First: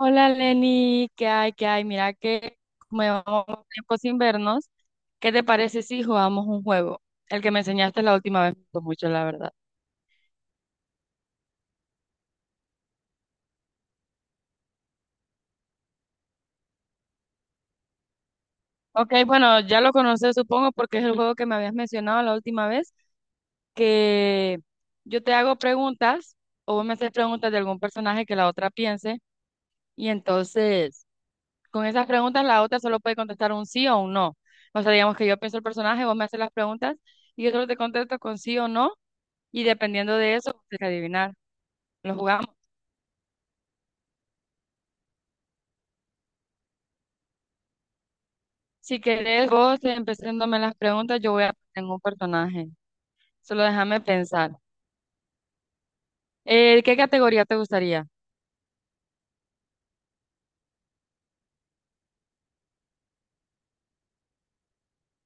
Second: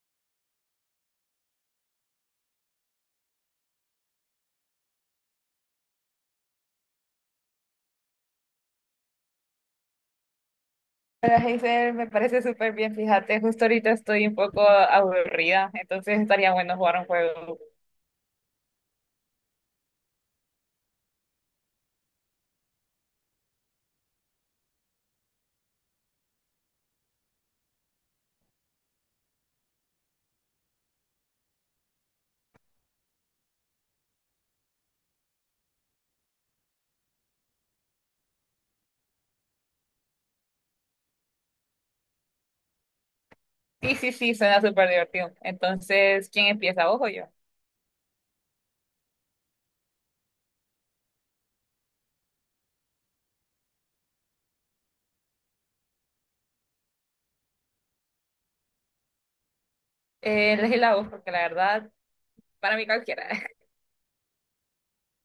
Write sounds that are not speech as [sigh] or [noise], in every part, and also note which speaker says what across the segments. Speaker 1: Hola Lenny, ¿qué hay? ¿Qué hay? Mira que como llevamos tiempo sin vernos, ¿qué te parece si jugamos un juego? El que me enseñaste la última vez me gustó mucho, la verdad.
Speaker 2: Hola, Hazel, me parece súper bien. Fíjate, justo ahorita estoy un poco aburrida, entonces estaría bueno jugar un juego.
Speaker 1: Ok, bueno, ya lo conoces supongo porque es el juego que me habías mencionado la última vez, que yo te hago preguntas o vos me haces preguntas de algún personaje que la otra piense y entonces con esas preguntas la otra solo puede contestar un sí o un no. O sea, digamos que yo pienso el personaje, vos me haces las preguntas y yo solo te contesto con sí o no. Y dependiendo de eso, usted tiene que adivinar. Lo jugamos.
Speaker 2: Sí, sí, sí, suena súper divertido. Entonces, ¿quién empieza? ¿Vos o yo?
Speaker 1: Si querés, vos empezándome las preguntas, yo voy a pensar en un personaje. Solo déjame pensar. ¿Qué categoría te gustaría?
Speaker 2: Elegí la voz, porque la verdad, para mí cualquiera. [laughs]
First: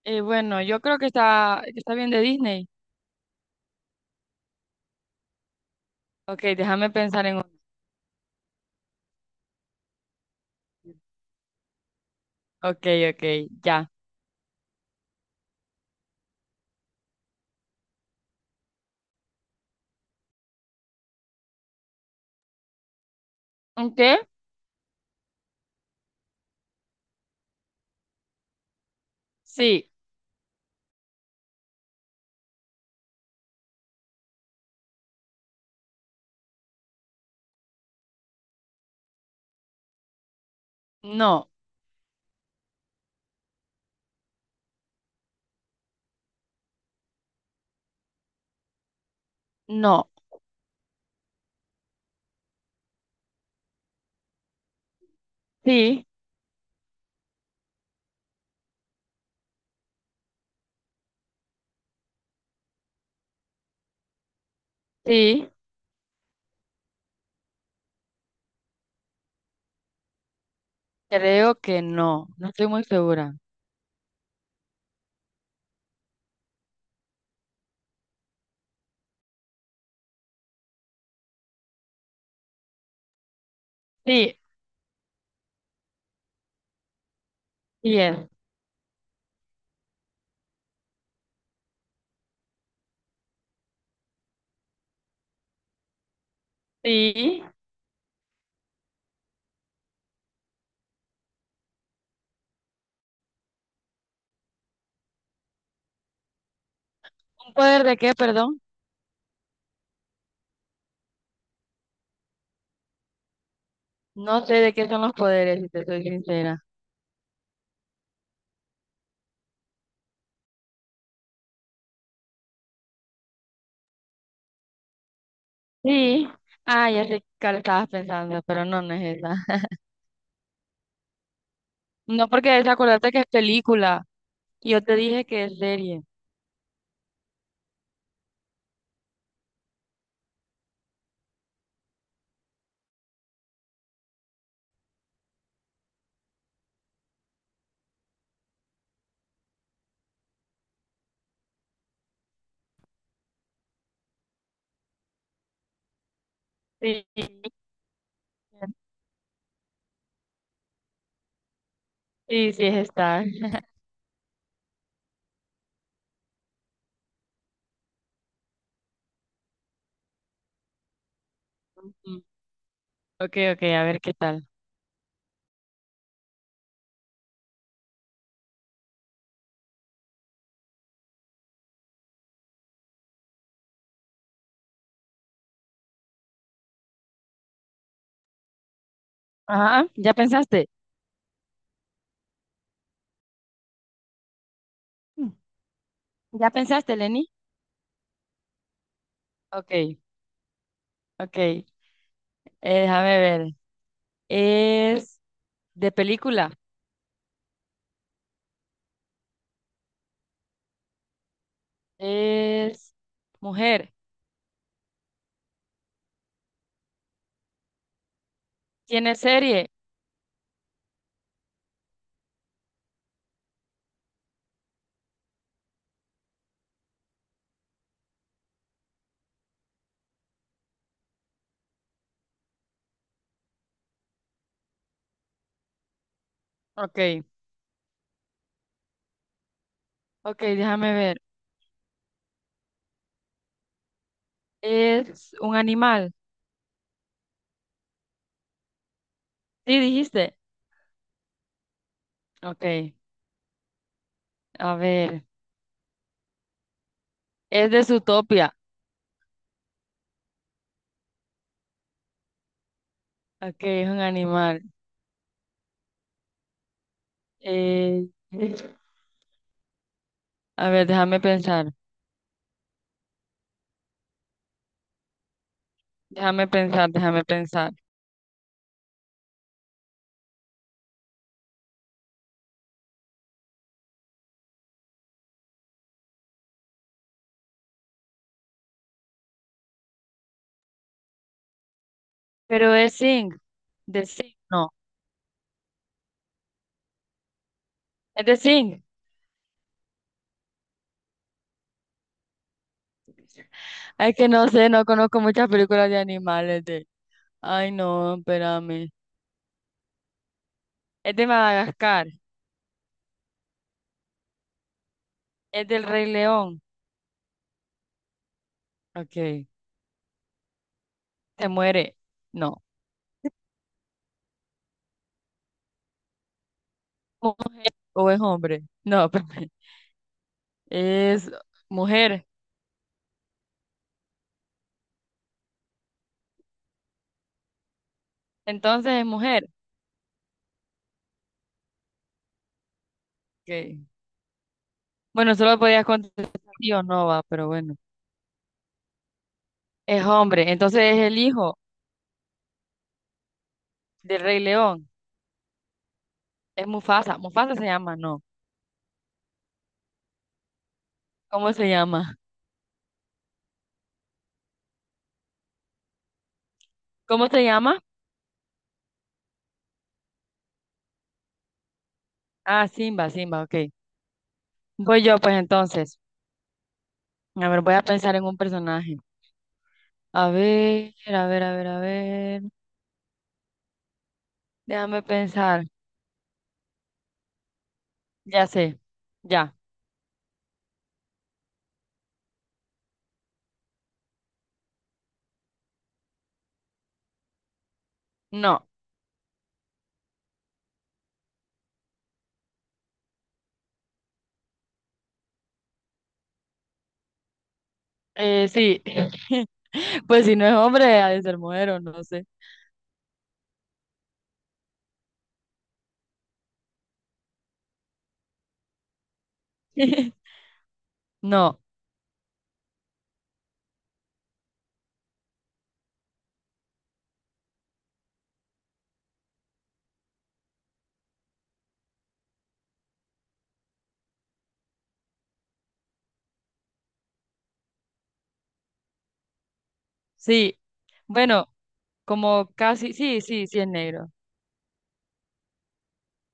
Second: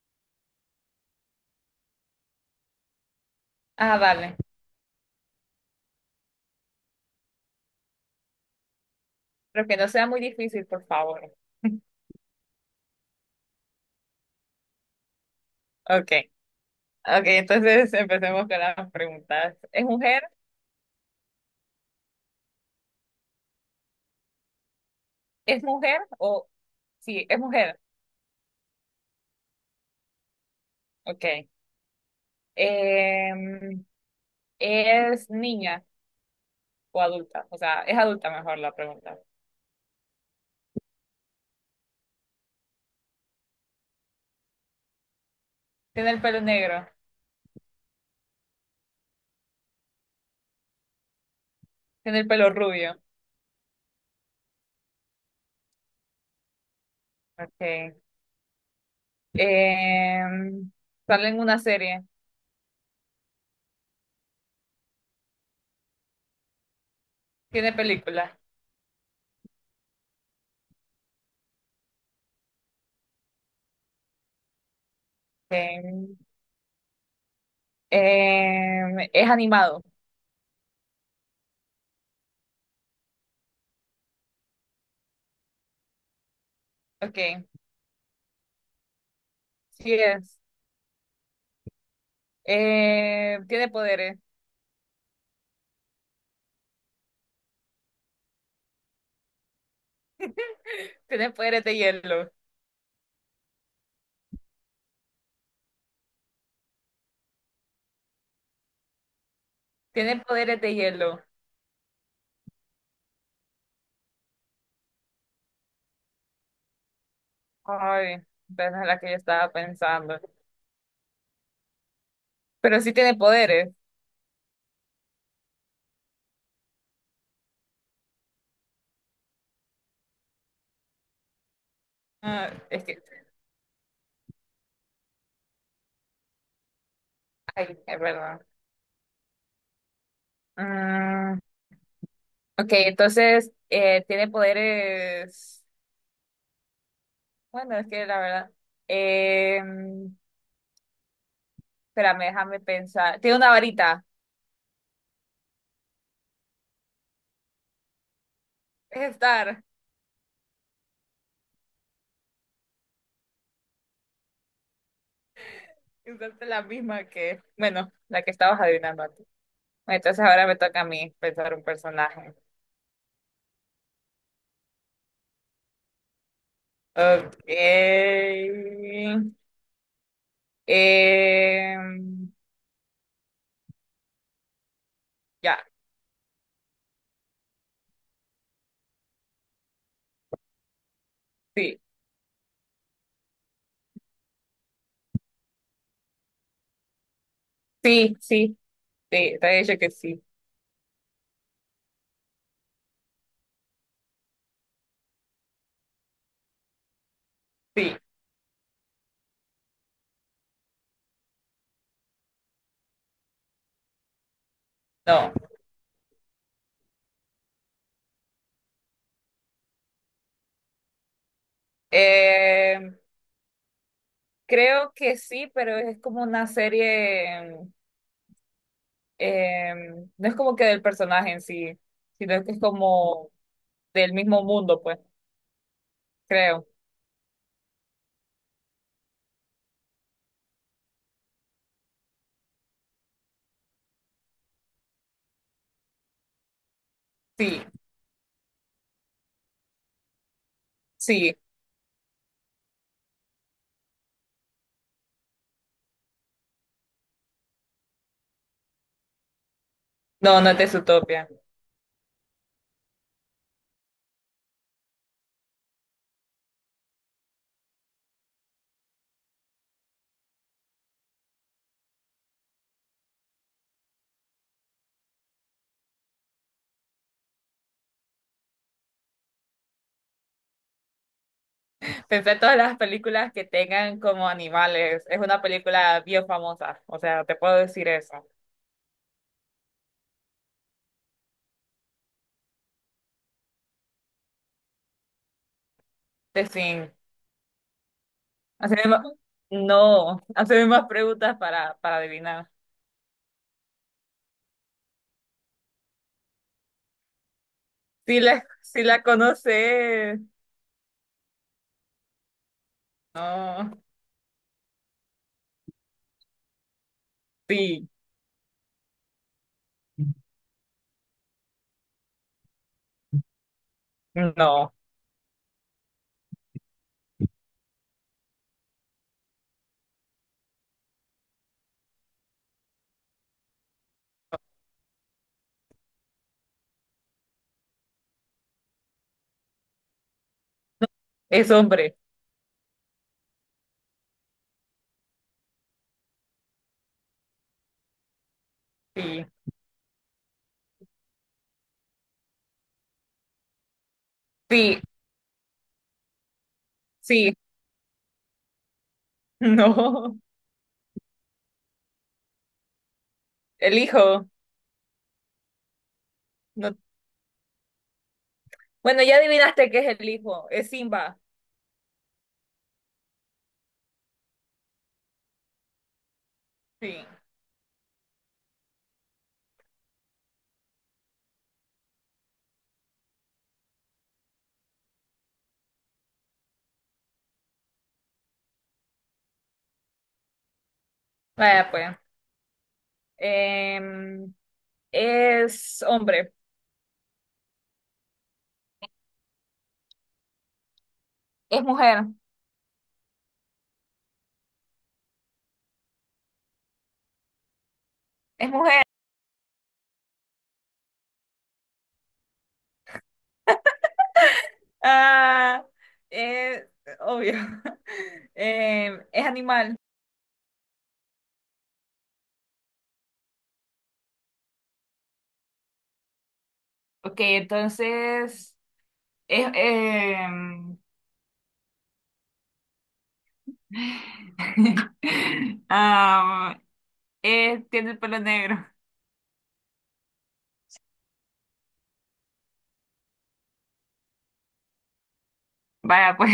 Speaker 1: Bueno, yo creo que que está bien de Disney.
Speaker 2: Ah, vale.
Speaker 1: Ok, déjame pensar en uno.
Speaker 2: Pero que no sea muy difícil, por favor. [laughs]
Speaker 1: Ok, ok, ya.
Speaker 2: Ok, ok, entonces empecemos con las preguntas. ¿Es mujer?
Speaker 1: ¿Un qué?
Speaker 2: ¿Es mujer o...? Sí, es mujer.
Speaker 1: Sí,
Speaker 2: Ok. Em, ¿Es niña o adulta? O sea, es adulta mejor la pregunta.
Speaker 1: no,
Speaker 2: Tiene el pelo negro,
Speaker 1: no.
Speaker 2: tiene el pelo rubio.
Speaker 1: Sí,
Speaker 2: Okay. Em, Sale en una serie,
Speaker 1: sí,
Speaker 2: tiene película.
Speaker 1: creo que no. No estoy muy segura.
Speaker 2: Em, es animado.
Speaker 1: Sí,
Speaker 2: Okay.
Speaker 1: sí es.
Speaker 2: Sí es. Tiene poderes,
Speaker 1: Sí.
Speaker 2: tiene poderes de hielo,
Speaker 1: ¿Un poder de qué, perdón?
Speaker 2: tiene poderes de hielo.
Speaker 1: No sé de qué son los poderes, si te soy sincera.
Speaker 2: Ay, esa es la que yo estaba pensando. Pero sí tiene poderes.
Speaker 1: Sí. Ah, ya sé cuál estabas pensando, pero no, no es esa. [laughs] No,
Speaker 2: Ah,
Speaker 1: porque es,
Speaker 2: es que,
Speaker 1: acordate que es película. Y yo te dije que es serie.
Speaker 2: ay, es verdad. Mm, ok, entonces tiene poderes. Bueno, es que la verdad. em, Espérame, déjame pensar. Tiene una varita.
Speaker 1: Sí,
Speaker 2: Es Star.
Speaker 1: sí, sí, es esta.
Speaker 2: Exacto, la misma que. Bueno, la que estabas adivinando antes. Bueno, entonces ahora me toca a mí pensar un
Speaker 1: Ujú.
Speaker 2: personaje.
Speaker 1: Ok, ok, a ver qué tal.
Speaker 2: Ok. Em, ya.
Speaker 1: Ajá, ¿ya pensaste?
Speaker 2: Sí.
Speaker 1: Mm. ¿Ya pensaste, Lenny?
Speaker 2: Sí, sí. Sí, te he
Speaker 1: Ok,
Speaker 2: dicho que sí.
Speaker 1: ok. Déjame ver. Es de película.
Speaker 2: Sí.
Speaker 1: Es mujer.
Speaker 2: No.
Speaker 1: ¿Tiene serie?
Speaker 2: Em, Creo que sí, pero es como una serie. Eh, no es como que del personaje en sí, sino que es como del mismo mundo, pues, creo.
Speaker 1: Ok, ok, déjame ver. ¿Es un animal?
Speaker 2: Sí,
Speaker 1: Sí, dijiste.
Speaker 2: sí.
Speaker 1: Ok, a ver. Es de Zootopia.
Speaker 2: No, no es de Zootopia.
Speaker 1: Ok, es un animal. Eh, a ver, déjame pensar. Déjame pensar, déjame pensar.
Speaker 2: Pensé en todas las películas que tengan como animales. Es una película bien famosa. O sea, te puedo decir eso.
Speaker 1: Pero es Sing. De Sing, no.
Speaker 2: De fin.
Speaker 1: Es de Sing.
Speaker 2: Haceme más- No, [laughs] haceme más preguntas para adivinar.
Speaker 1: Es que no sé, no conozco muchas películas de animales de. Ay, no,
Speaker 2: Si
Speaker 1: espérame.
Speaker 2: la conoces.
Speaker 1: Es de Madagascar.
Speaker 2: No.
Speaker 1: Es del Rey León.
Speaker 2: Sí.
Speaker 1: Ok. Se muere. No.
Speaker 2: No.
Speaker 1: ¿O o es hombre? No, [laughs] espérame. Es mujer. Entonces es mujer.
Speaker 2: Es hombre.
Speaker 1: Ok. Bueno, solo podías contestar sí o no, va, pero bueno.
Speaker 2: Sí.
Speaker 1: Es hombre, entonces es el hijo del Rey
Speaker 2: Sí.
Speaker 1: León. Es Mufasa.
Speaker 2: Sí. [laughs]
Speaker 1: Mufasa se llama, no.
Speaker 2: No.
Speaker 1: ¿Cómo se llama?
Speaker 2: El hijo. No-
Speaker 1: ¿Cómo se llama?
Speaker 2: Bueno, ya adivinaste que es el hijo. Es Simba.
Speaker 1: Ah, Simba, Simba, ok. Voy yo, pues entonces.
Speaker 2: Sí.
Speaker 1: A ver, voy a pensar en un personaje. A ver, a ver, a ver, a ver. Déjame pensar. Ya sé. Ya.
Speaker 2: Vaya, pues. Em, es hombre.
Speaker 1: No.
Speaker 2: Es mujer. Es mujer.
Speaker 1: Sí. [laughs] Pues si no es hombre, ha de ser mujer o no sé.
Speaker 2: Ah, es obvio. [laughs] Em, es animal.
Speaker 1: [laughs] No.
Speaker 2: Ok, entonces. Es, em, [laughs] am, es- tiene el pelo negro.
Speaker 1: Sí. Bueno, como casi. Sí, sí, sí es negro.
Speaker 2: Vaya, pues.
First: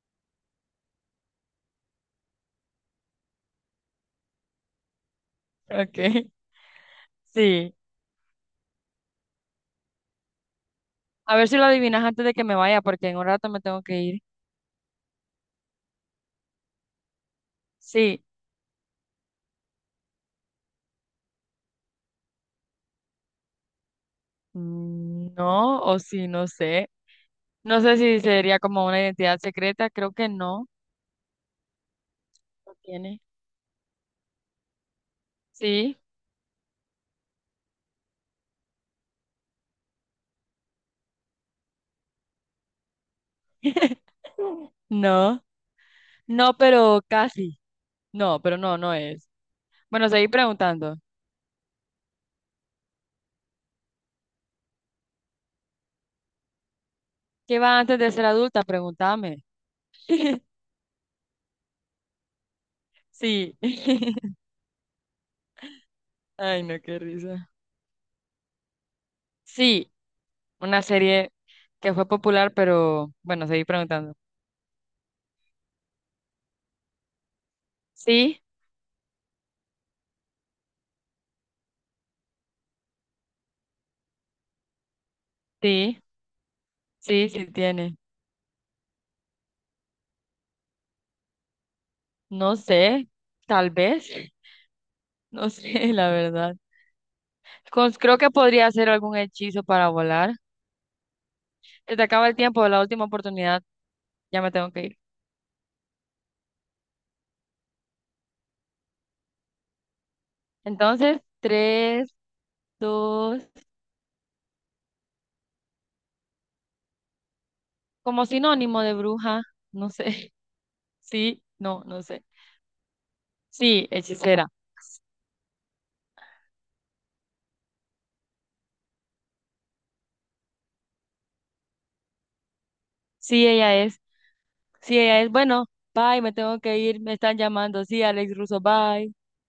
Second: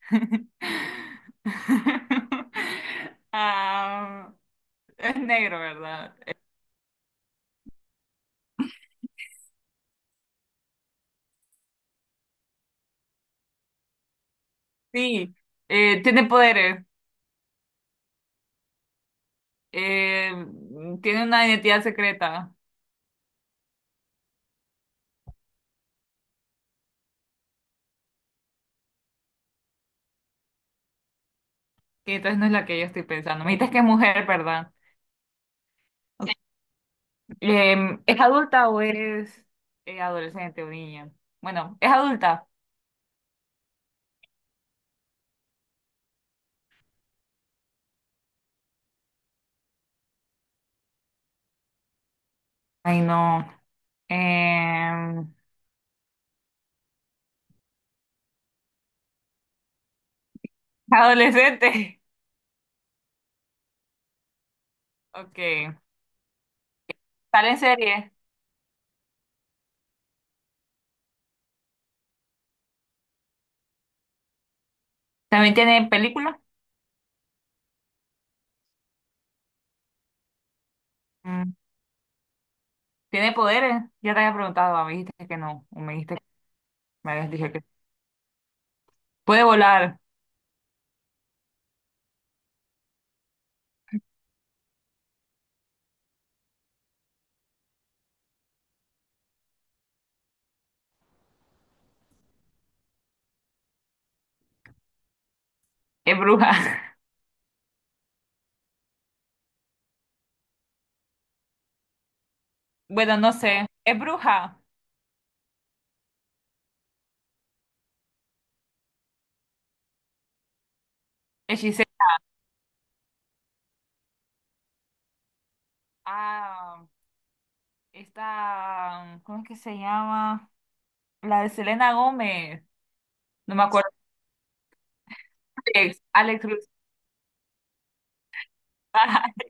Speaker 2: [laughs] Am, Es negro,
Speaker 1: Ok.
Speaker 2: ¿verdad?
Speaker 1: [laughs] Sí. A ver si lo adivinas antes de que me vaya, porque en un rato me tengo que ir.
Speaker 2: Sí. Tiene poderes.
Speaker 1: Sí,
Speaker 2: Tiene una identidad secreta,
Speaker 1: mm, no, o sí, no sé. No sé si sería como una identidad secreta, creo que no.
Speaker 2: que entonces no es la
Speaker 1: ¿Lo
Speaker 2: que yo estoy
Speaker 1: tiene?
Speaker 2: pensando. Me dices que es mujer, ¿verdad?
Speaker 1: Sí.
Speaker 2: ¿Es adulta o es adolescente o niña? Bueno, es adulta.
Speaker 1: [laughs] No, no, pero casi. No, pero no, no es. Bueno, seguí preguntando.
Speaker 2: Ay, no. Eh,
Speaker 1: ¿Qué va antes de ser adulta? Pregúntame. [laughs]
Speaker 2: Adolescente. [laughs]
Speaker 1: Sí. [laughs]
Speaker 2: Ok.
Speaker 1: Ay, no, qué risa.
Speaker 2: ¿Sale en serie?
Speaker 1: Sí, una serie que fue popular, pero bueno, seguí preguntando.
Speaker 2: ¿También tiene película?
Speaker 1: Sí,
Speaker 2: Mm, ¿tiene poderes? Ya te había preguntado, me dijiste que no, o me
Speaker 1: sí,
Speaker 2: dijiste, me
Speaker 1: sí,
Speaker 2: habías
Speaker 1: sí
Speaker 2: dicho que
Speaker 1: tiene.
Speaker 2: puede volar,
Speaker 1: No sé, tal vez, no sé, [laughs] la verdad. Cons- creo que podría hacer algún hechizo para volar. Se te acaba el tiempo, la última oportunidad, ya me tengo que ir.
Speaker 2: es bruja.
Speaker 1: Entonces, tres,
Speaker 2: Bueno, no
Speaker 1: dos,
Speaker 2: sé. Es bruja.
Speaker 1: como sinónimo de bruja, no sé. [laughs] Sí, no,
Speaker 2: Hechicera.
Speaker 1: no sé. Sí, hechicera.
Speaker 2: Ah, esta. ¿Cómo es que se llama? La de Selena Gómez.
Speaker 1: Sí,
Speaker 2: No me
Speaker 1: ella
Speaker 2: acuerdo.
Speaker 1: es. Sí, ella es. Bueno,
Speaker 2: Alex,
Speaker 1: bye, me
Speaker 2: Alex
Speaker 1: tengo
Speaker 2: Ruiz.
Speaker 1: que ir, me están llamando. Sí, Alex Russo, bye.
Speaker 2: [laughs]